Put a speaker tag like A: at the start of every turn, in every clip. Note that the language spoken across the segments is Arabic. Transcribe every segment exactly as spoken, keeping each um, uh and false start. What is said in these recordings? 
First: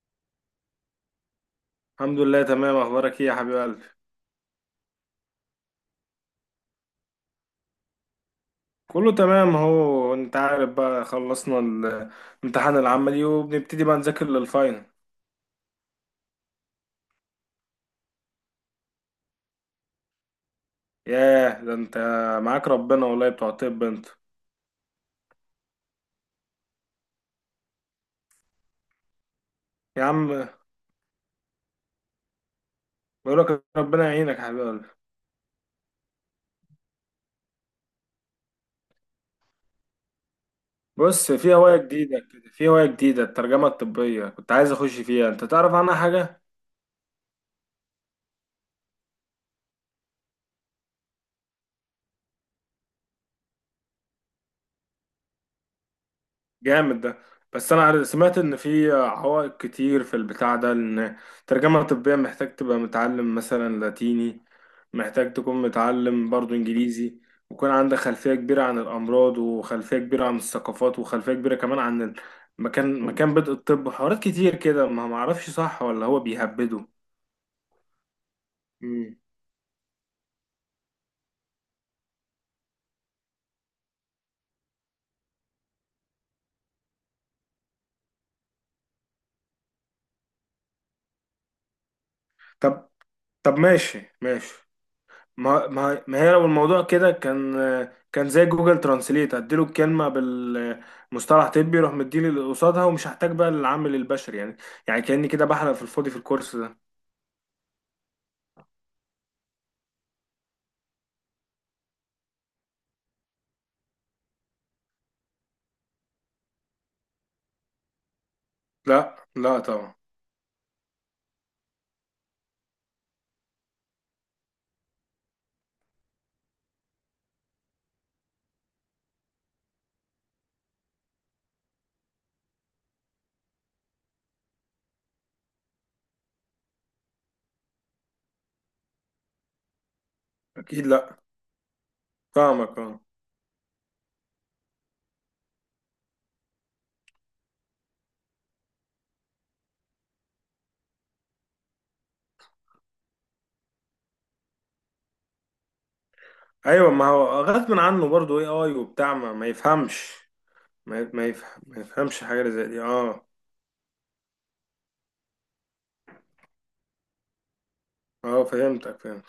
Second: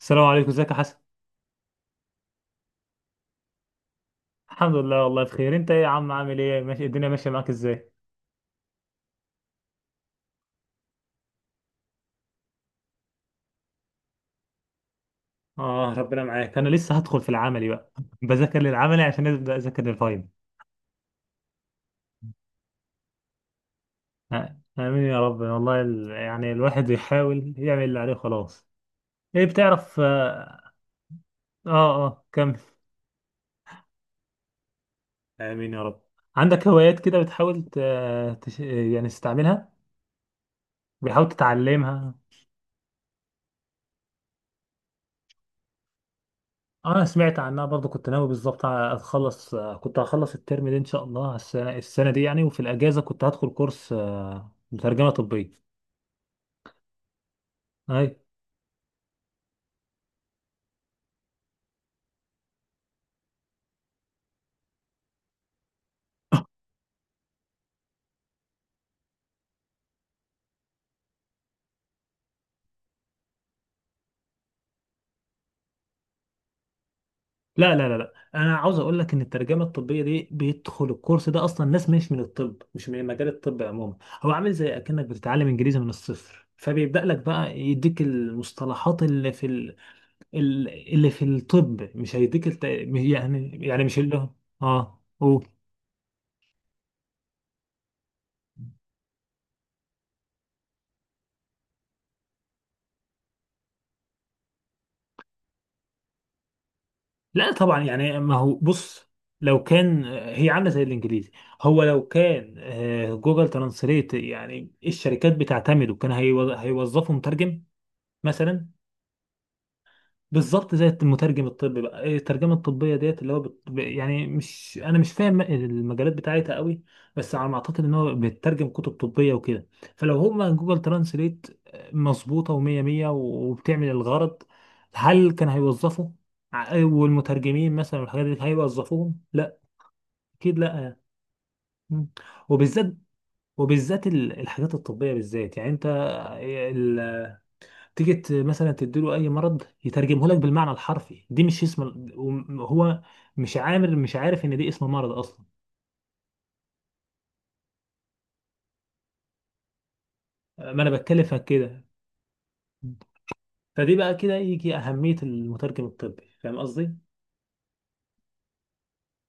A: السلام عليكم، ازيك يا حسن؟
B: الحمد لله، تمام. اخبارك ايه يا حبيب قلبي؟
A: الحمد لله والله بخير، انت ايه يا عم؟ عامل ايه؟ ماشي، الدنيا ماشيه معاك ازاي؟
B: كله تمام اهو. انت عارف بقى، خلصنا الامتحان العملي وبنبتدي بقى نذاكر للفاينل.
A: اه، ربنا معاك. انا لسه هدخل في العملي بقى بذاكر للعملي عشان ابدا اذاكر للفاينل.
B: ياه ده انت معاك ربنا والله، بتوع الطب انت.
A: آه، امين يا رب. والله ال... يعني الواحد يحاول يعمل اللي عليه خلاص. ايه بتعرف؟
B: يا عم
A: اه. اه. آه، كمل.
B: بقولك ربنا يعينك يا حبيب قلبي.
A: امين يا رب. عندك هوايات كده بتحاول ت... تش... يعني تستعملها؟ بتحاول
B: بص، في هواية
A: تتعلمها.
B: جديدة كده، في هواية جديدة الترجمة الطبية كنت عايز اخش فيها، انت تعرف عنها حاجة؟
A: آه، انا سمعت عنها برضو، كنت ناوي بالظبط اتخلص، كنت هخلص الترم ده ان شاء الله، السنه السنه دي يعني، وفي الاجازه كنت هدخل كورس آه، مترجمه طبيه.
B: جامد ده. بس انا
A: اي.
B: عارف- سمعت ان في عوائق كتير في البتاع ده، ان ترجمة طبية محتاج تبقى متعلم مثلا لاتيني، محتاج تكون متعلم برضو انجليزي، ويكون عندك خلفية كبيرة عن الامراض، وخلفية كبيرة عن الثقافات، وخلفية كبيرة كمان عن مكان مكان بدء الطب. حوارات كتير كده، ما ما اعرفش صح ولا هو بيهبده.
A: لا لا لا لا، انا عاوز اقول لك
B: مم.
A: ان الترجمه الطبيه دي بيدخل الكورس ده اصلا ناس مش من الطب، مش من مجال الطب عموما. هو عامل زي اكنك بتتعلم انجليزي من الصفر، فبيبدا لك بقى يديك المصطلحات اللي في ال... ال- اللي في الطب. مش هيديك الت...
B: طب طب
A: يعني يعني مش
B: ماشي
A: اللي هو-
B: ماشي.
A: اه قول.
B: ما ما ما هي لو الموضوع كده كان، كان زي جوجل ترانسليت اديله الكلمه بالمصطلح طبي يروح مديني اللي قصادها ومش هحتاج بقى للعامل البشري يعني. يعني كاني كده بحلق في الفاضي في الكورس ده.
A: لا طبعا، يعني ما هو بص، لو كان هي عامله زي الانجليزي، هو لو كان آه، جوجل ترانسليت يعني الشركات بتعتمده، كان هيو- هيوظفوا مترجم مثلا.
B: لا لا طبعا،
A: بالظبط، زي المترجم الطبي بقى. إيه الترجمه الطبيه ديت؟ اللي هو بت... ب- يعني مش، انا مش فاهم المجالات بتاعتها قوي، بس على ما اعتقد ان هو بيترجم كتب طبيه وكده. فلو هما جوجل ترانسليت مظبوطه ومية مية وبتعمل الغرض، هل كان هيوظفه؟ ع- آه، والمترجمين مثلا والحاجات دي هيوظفوهم؟ لا، اكيد
B: اكيد
A: لا.
B: لا.
A: مم.
B: فاهمك
A: وبالذات،
B: اه.
A: وبالذات ال- الحاجات الطبيه بالذات، يعني انت تيجي ت- مثلا تديله اي مرض يترجمه لك بالمعنى الحرفي. دي مش اسم ال- وم- هو مش عامل، مش عارف ان دي اسم مرض اصلا.
B: ايوه ما هو غصب عنه برضه. اي اي وبتاع، ما, ما يفهمش،
A: ما انا
B: ما,
A: بتكلم
B: ما,
A: في
B: يفهم ما
A: كده.
B: يفهمش حاجه زي دي. اه
A: فدي بقى كده يجي اهمية المترجم الطبي. فاهم قصدي؟
B: اه فهمتك فهمت.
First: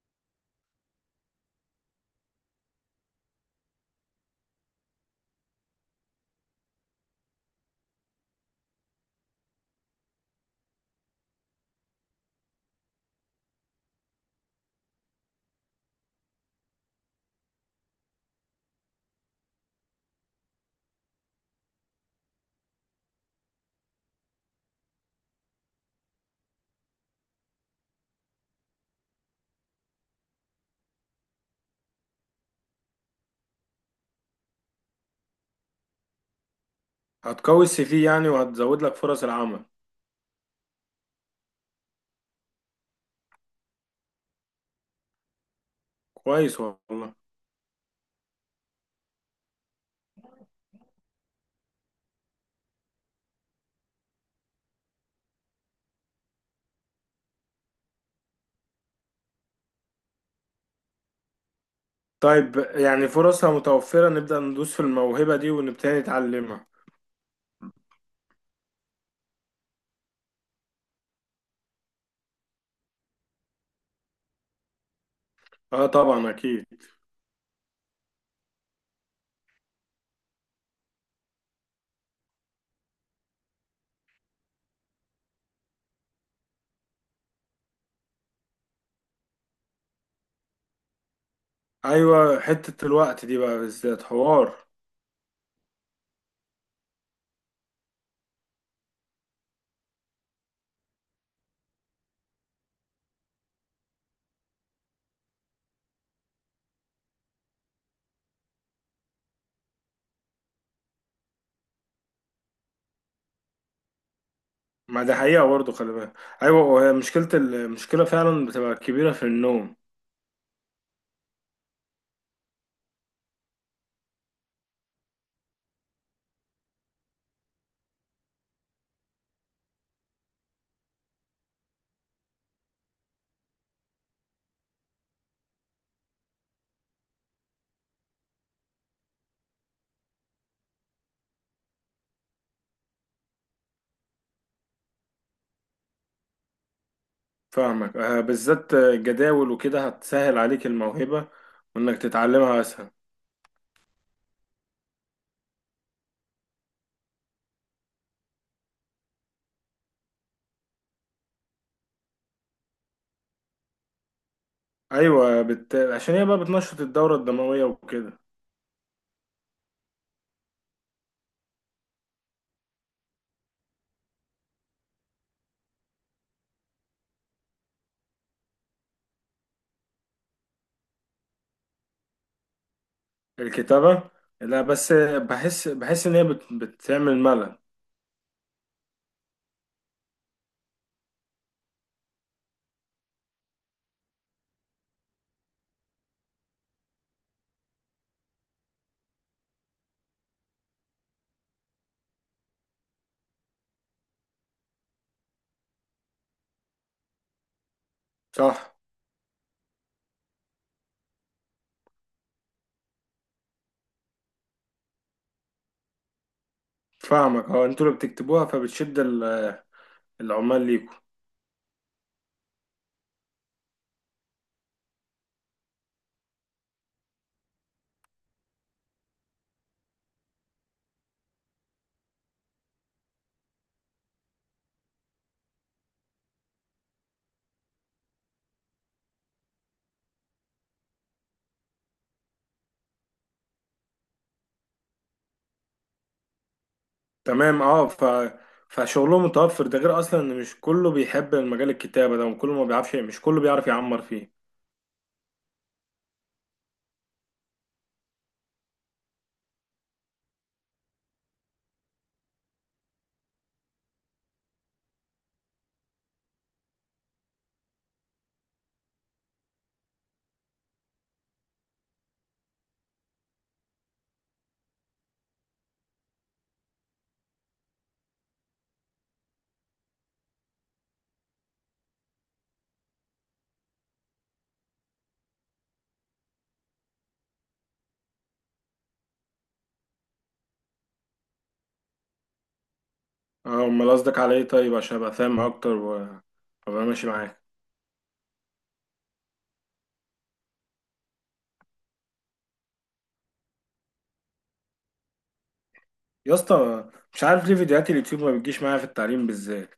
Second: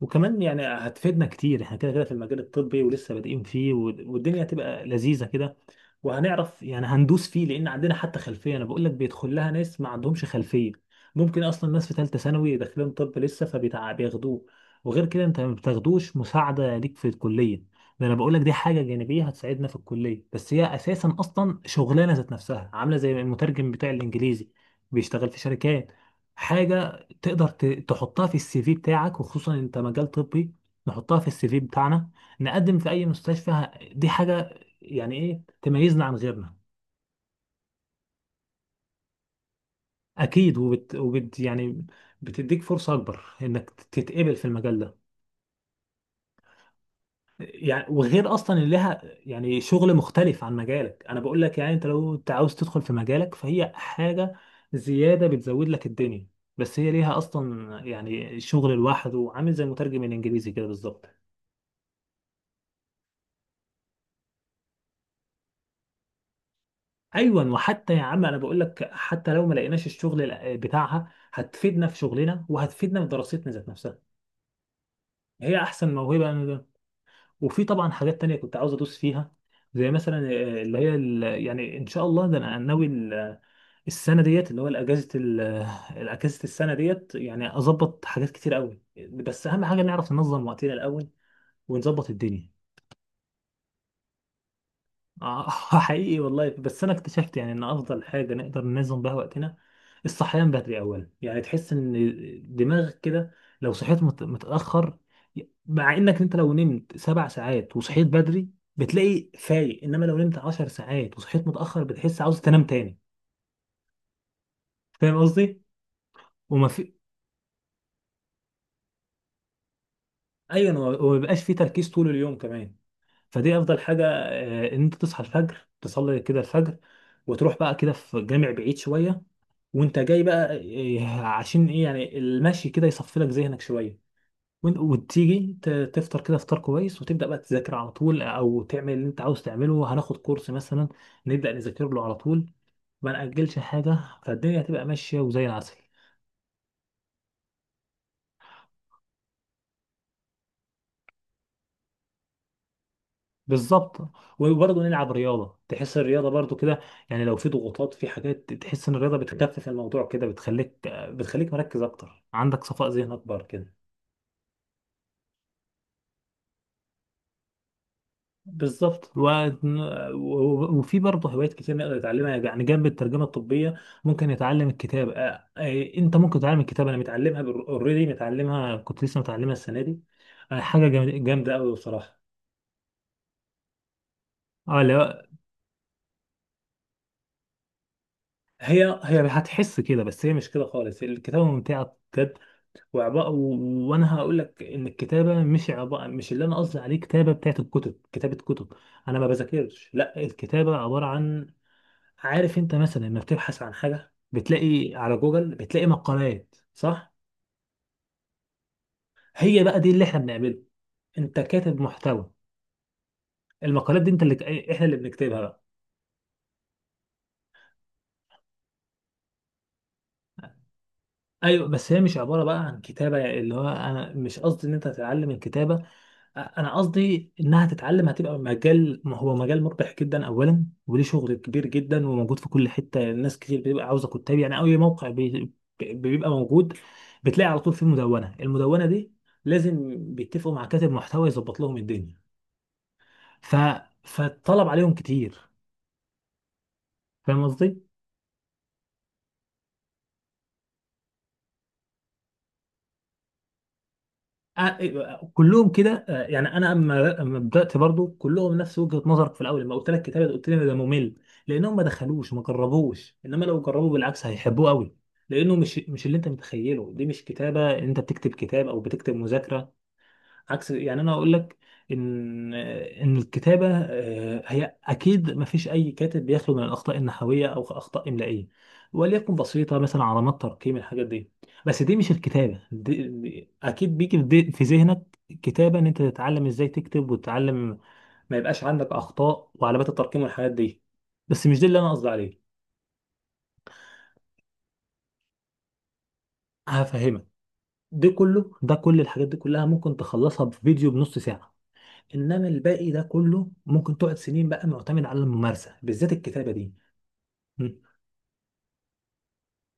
A: وكمان يعني هتفيدنا كتير احنا كده كده في المجال الطبي ولسه بادئين فيه، والد- والدنيا هتبقى لذيذة كده، وهنعرف يعني هندوس فيه لان عندنا حتى خلفية. انا بقول لك بيدخل لها ناس ما عندهمش خلفية، ممكن اصلا ناس في ثالثة ثانوي داخلين طب لسه فبياخدوه. وغير كده انت ما بتاخدوش مساعدة ليك في الكلية؟ ده انا بقول لك دي حاجة جانبية هتساعدنا في الكلية، بس هي اساسا اصلا شغلانة ذات نفسها، عاملة زي المترجم بتاع الانجليزي، بيشتغل في شركات. حاجة تقدر ت- تحطها في السي في بتاعك، وخصوصا انت مجال طبي. نحطها في السي في بتاعنا، نقدم في اي مستشفى. ه- دي حاجة يعني ايه تميزنا عن غيرنا.
B: هتقوي السي في يعني، وهتزود لك فرص العمل.
A: اكيد، وبت, وبت يعني بتديك فرصة اكبر انك تتقبل في المجال ده.
B: كويس والله.
A: يعني وغير اصلا ان لها يعني شغل مختلف عن مجالك، انا بقول لك يعني انت لو انت عاوز تدخل في مجالك فهي حاجة زيادة بتزود لك الدنيا، بس هي ليها اصلا يعني شغل لوحده، عامل زي مترجم الانجليزي كده بالظبط.
B: طيب، يعني فرصها متوفرة، نبدأ ندوس في الموهبة دي ونبتدي نتعلمها.
A: ايوه وحتى يا عم، انا بقول لك حتى لو ما لقيناش الشغل ال- بتاعها، هتفيدنا في شغلنا وهتفيدنا في دراستنا ذات نفسها. هي
B: اه
A: احسن موهبه
B: طبعا
A: أنا
B: اكيد.
A: ده. وفي طبعا حاجات تانية كنت عاوز ادوس فيها، زي مثلا آه، اللي هي ال- يعني ان شاء الله ده انا ناوي ال- السنه ديت اللي هو الاجازه ال- الاجازه السنه ديت يعني اظبط حاجات كتير قوي، بس اهم حاجه نعرف ننظم وقتنا الاول ونظبط
B: ايوه،
A: الدنيا.
B: حتة الوقت دي بقى بالذات حوار.
A: آه، حقيقي والله. بس انا اكتشفت يعني ان افضل حاجه نقدر ننظم بها وقتنا، الصحيان بدري اولا، يعني تحس ان دماغك كده لو صحيت مت- متاخر. مع انك انت لو نمت سبع ساعات وصحيت بدري بتلاقي فايق، انما لو نمت عشر ساعات وصحيت متاخر بتحس عاوز تنام تاني.
B: ما ده
A: فاهم
B: حقيقة
A: قصدي؟
B: برضه، خلي بالك. ايوه،
A: وما
B: وهي
A: في،
B: مشكلة، المشكلة فعلا بتبقى كبيرة في النوم.
A: ايوه وما وما بيبقاش في تركيز طول اليوم كمان. فدي افضل حاجه، آه، ان انت تصحى الفجر تصلي كده الفجر، وتروح بقى كده في جامع بعيد شويه، وانت جاي بقى إيه، عشان ايه؟ يعني المشي كده يصفي لك ذهنك شويه، وإنت- وتيجي ت- تفطر كده فطار كويس، وتبدا بقى تذاكر على طول، او تعمل اللي انت عاوز تعمله. هناخد كورس مثلا، نبدا نذاكر له على طول، ما ناجلش حاجه، فالدنيا هتبقى ماشيه وزي العسل.
B: فاهمك آه، بالذات جداول وكده هتسهل عليك الموهبة وانك تتعلمها اسهل.
A: بالظبط وبرضه نلعب رياضه تحس الرياضه برضه كده يعني لو في ضغوطات في حاجات تحس ان الرياضه بتخفف الموضوع كده بتخليك بتخليك مركز اكتر عندك صفاء ذهن اكبر كده
B: ايوه، بت... عشان هي بقى بتنشط الدورة الدموية وكده.
A: بالظبط. و... و- وفي برضه هوايات كتير نقدر نتعلمها، يعني جنب الترجمه الطبيه ممكن نتعلم الكتابه. آه، آه، انت ممكن تتعلم الكتابه، انا متعلمها اوريدي، متعلمها كنت لسه متعلمها السنه دي. آه، حاجه جامد- جامده قوي بصراحه.
B: الكتابة؟ لا،
A: اه
B: بس
A: لا،
B: بحس، بحس ان هي بت... بتعمل ملل.
A: هي هي هتحس كده بس هي مش كده خالص. الكتابه ممتعه بجد. وعبارة و... وانا هقول لك ان الكتابه مش عبارة، مش اللي انا قصدي عليه كتابه بتاعت الكتب، كتابه كتب انا ما بذاكرش. لا الكتابه عباره عن، عارف انت مثلا لما بتبحث عن حاجه بتلاقي على جوجل بتلاقي مقالات، صح؟
B: صح.
A: هي بقى دي اللي احنا بنعمله. انت كاتب محتوى. المقالات دي انت اللي احنا اللي بنكتبها بقى.
B: فاهمك اه، انتوا اللي بتكتبوها، فبتشد ال- العمال ليكم.
A: ايوه بس هي مش عباره بقى عن كتابه يعني، اللي هو انا مش قصدي ان انت تتعلم الكتابه، انا قصدي انها تتعلم هتبقى مجال. ما هو مجال مربح جدا اولا، وليه شغل كبير جدا وموجود في كل حته، الناس كتير بتبقى عاوزه كتاب يعني. اي موقع بي- بيبقى موجود، بتلاقي على طول فيه مدونه، المدونه دي لازم بيتفقوا مع كاتب محتوى يظبط لهم الدنيا، ف فالطلب عليهم كتير. فاهم
B: تمام
A: قصدي؟
B: اه، ف فشغلهم متوفر، ده غير اصلا ان مش كله بيحب المجال الكتابة ده، وكله ما بيعرفش، مش كله بيعرف يعمر فيه.
A: آه، آه، كلهم كده. آه، يعني انا اما أما بدات برضو كلهم نفس وجهه نظرك في الاول. لما قلت لك كتابه قلت لي إن ده ممل، لانهم ما دخلوش ما جربوش. انما لو جربوا بالعكس هيحبوه قوي، لانه مش مش اللي انت متخيله. دي مش كتابه انت بتكتب كتاب او بتكتب مذاكره. عكس، يعني انا اقول لك ان ان الكتابه آه، هي اكيد ما فيش اي كاتب بيخلو من الاخطاء النحويه او اخطاء املائيه وليكن بسيطه، مثلا علامات ترقيم الحاجات دي. بس دي مش الكتابه، دي دي- اكيد بيجي في دي- في ذهنك كتابه ان انت تتعلم ازاي تكتب، وتتعلم ما يبقاش عندك اخطاء وعلامات الترقيم والحاجات دي. بس مش ده اللي انا قصدي عليه.
B: اه امال قصدك على ايه؟ طيب عشان ابقى فاهم اكتر و- وابقى ماشي
A: هفهمك.
B: معاك.
A: ده كله، ده كل الحاجات دي كلها ممكن تخلصها في فيديو بنص ساعه، انما الباقي ده كله ممكن تقعد سنين بقى معتمد على الممارسه، بالذات
B: يا
A: الكتابه دي.
B: اسطى، مش عارف ليه
A: م.
B: فيديوهات اليوتيوب ما بتجيش معايا في التعليم بالذات.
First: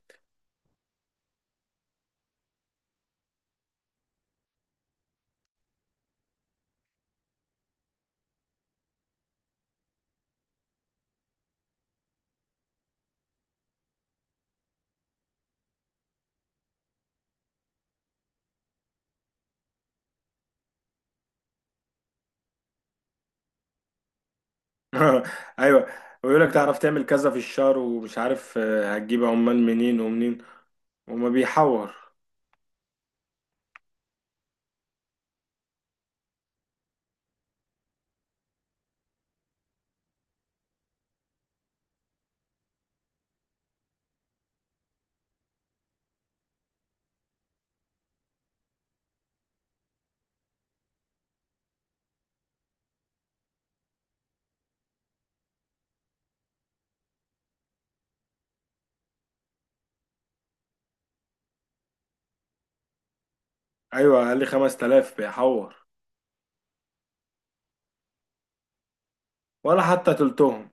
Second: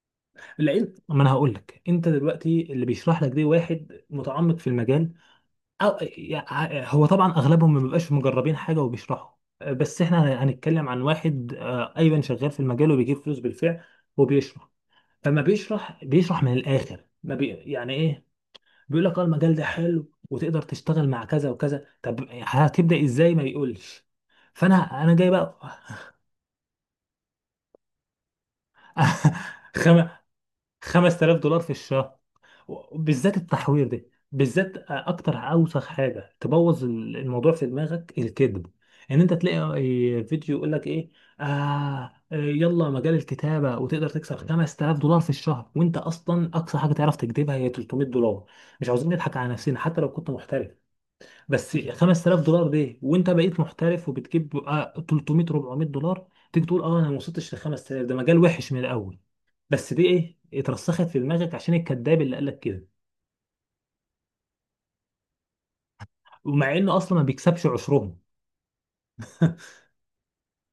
A: العلم، ما انا هقول لك، انت دلوقتي اللي بيشرح لك دي واحد متعمق في المجال، او يع- هو طبعا اغلبهم ما بيبقاش مجربين حاجه وبيشرحوا، بس احنا هنتكلم عن واحد آه، ايضا شغال في المجال وبيجيب فلوس بالفعل وبيشرح. فما بيشرح، بيشرح من الاخر، ما بي يعني ايه، بيقول لك اه المجال ده حلو وتقدر تشتغل مع كذا وكذا، طب هتبدا ازاي؟ ما يقولش. فانا، انا جاي بقى
B: ايوه، ويقول لك تعرف تعمل كذا في الشهر ومش عارف آه، هتجيب عمال منين
A: خم...
B: ومنين. وما
A: خمسة آلاف دولار في
B: بيحور.
A: الشهر. بالذات التحوير ده، بالذات اكتر اوسخ حاجه تبوظ ال- الموضوع في دماغك الكذب. ان انت تلاقي فيديو يقول لك ايه؟ آه يلا مجال الكتابه وتقدر تكسب خمس تلاف دولار في الشهر، وانت اصلا اقصى حاجه تعرف تكذبها هي ثلاثمائة دولار. مش عاوزين نضحك على نفسنا حتى لو كنت محترف. بس خمس تلاف دولار دي وانت بقيت محترف وبتجيب آه، ثلاثمية اربعمائة دولار، تيجي تقول اه انا ما وصلتش ل خمسة آلاف، ده مجال وحش من الاول. بس دي ايه؟ اترسخت في دماغك عشان الكذاب اللي قالك كده.
B: ايوه اقل، خمس تلاف بيحور.
A: ومع انه اصلا ما بيكسبش عشرهم
B: ولا حتى تلتهم.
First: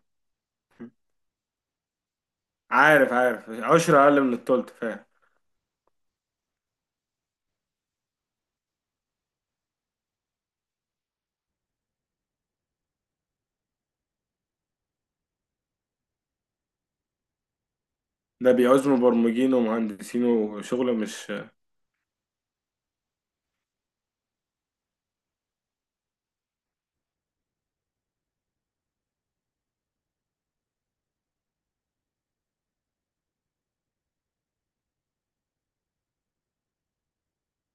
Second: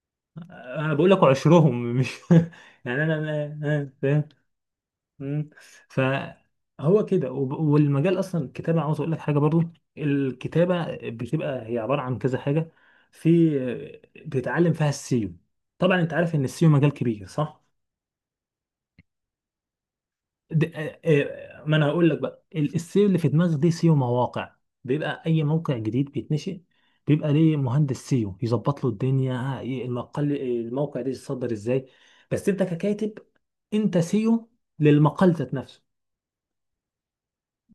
A: انا بقول لك عشرهم مش يعني
B: عارف
A: انا
B: عارف،
A: أنا- أنا-
B: عشرة أقل
A: فاهم.
B: من التلت، فاهم.
A: مم. فهو كده، وب- والمجال اصلا الكتابه، عاوز اقول لك حاجه برضو. الكتابه بتبقى هي عباره عن كذا حاجه، في بتتعلم فيها السيو. طبعا انت عارف ان السيو مجال كبير، صح؟
B: ده بيعوز مبرمجين ومهندسين
A: د-
B: وشغل،
A: آه،
B: مش
A: آه، ما انا هقول لك بقى ال- السيو اللي في دماغك دي سيو مواقع. بيبقى اي موقع جديد بيتنشئ، بيبقى ليه مهندس سيو يظبط له الدنيا ي- المقال الموقع ده يتصدر ازاي. بس انت ككاتب، انت سيو للمقال ذات نفسه.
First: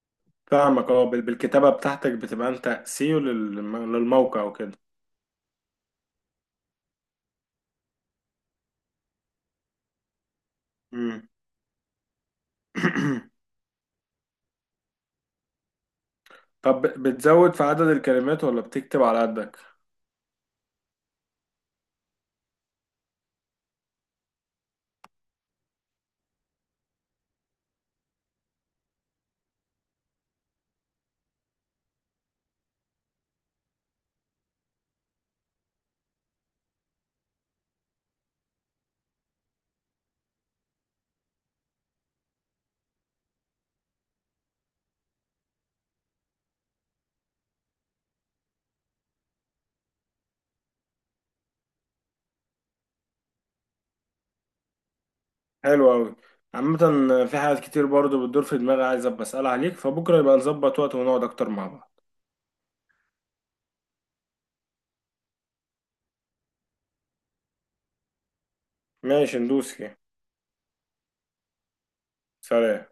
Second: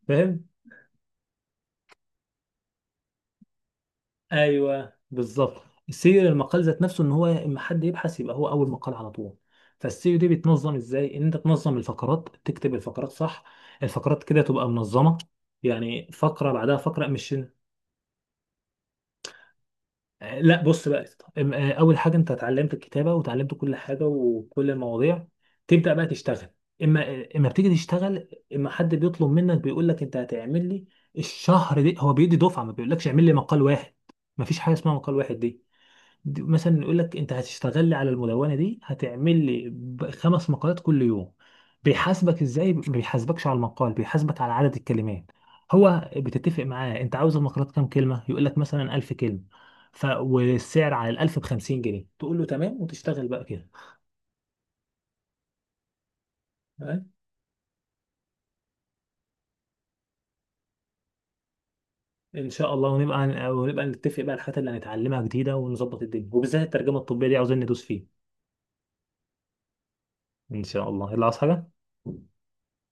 A: فاهم؟
B: فاهمك اه. بال- بالكتابة بتاعتك بتبقى أنت سيو للم- للموقع وكده.
A: ايوه بالظبط. السيو المقال ذات نفسه ان هو اما حد يبحث يبقى هو اول مقال على طول. فالسيو دي بيتنظم ازاي؟ ان
B: مم.
A: انت تنظم الفقرات، تكتب الفقرات صح، الفقرات كده تبقى منظمه، يعني فقره بعدها
B: طب
A: فقره مش.
B: بتزود في عدد الكلمات ولا بتكتب على قدك؟
A: آه، لا بص بقى أم- آه، اول حاجه انت اتعلمت الكتابه وتعلمت كل حاجه وكل المواضيع، تبدا بقى تشتغل. اما اما بتيجي تشتغل، اما حد بيطلب منك بيقول لك انت هتعمل لي الشهر دي، هو بيدي دفعه، ما بيقولكش اعمل لي مقال واحد، ما فيش حاجه اسمها مقال واحد دي. دي- مثلا يقول لك انت هتشتغل لي على المدونه دي هتعمل لي ب- خمس مقالات كل يوم. بيحاسبك ازاي؟ ما بيحاسبكش على المقال، بيحاسبك على عدد الكلمات. هو بتتفق معاه انت عاوز المقالات كام كلمه، يقول لك مثلا الف كلمه، ف والسعر على الالف ب خمسين جنيه، تقول له تمام، وتشتغل بقى كده.
B: حلو أوي. عامة
A: تمام؟
B: في حاجات كتير برضو بتدور في دماغي، عايز أبقى أسألها عليك. فبكرة يبقى نظبط وقت ونقعد أكتر مع بعض.
A: ان شاء الله ونبقى ونبقى نتفق بقى الحاجات اللي هنتعلمها جديده، ونظبط الدنيا، وبالذات الترجمه الطبيه دي عاوزين ندوس فيه.
B: ماشي، ندوس كده.
A: ان شاء الله، يلا عاوز حاجه؟
B: سلام.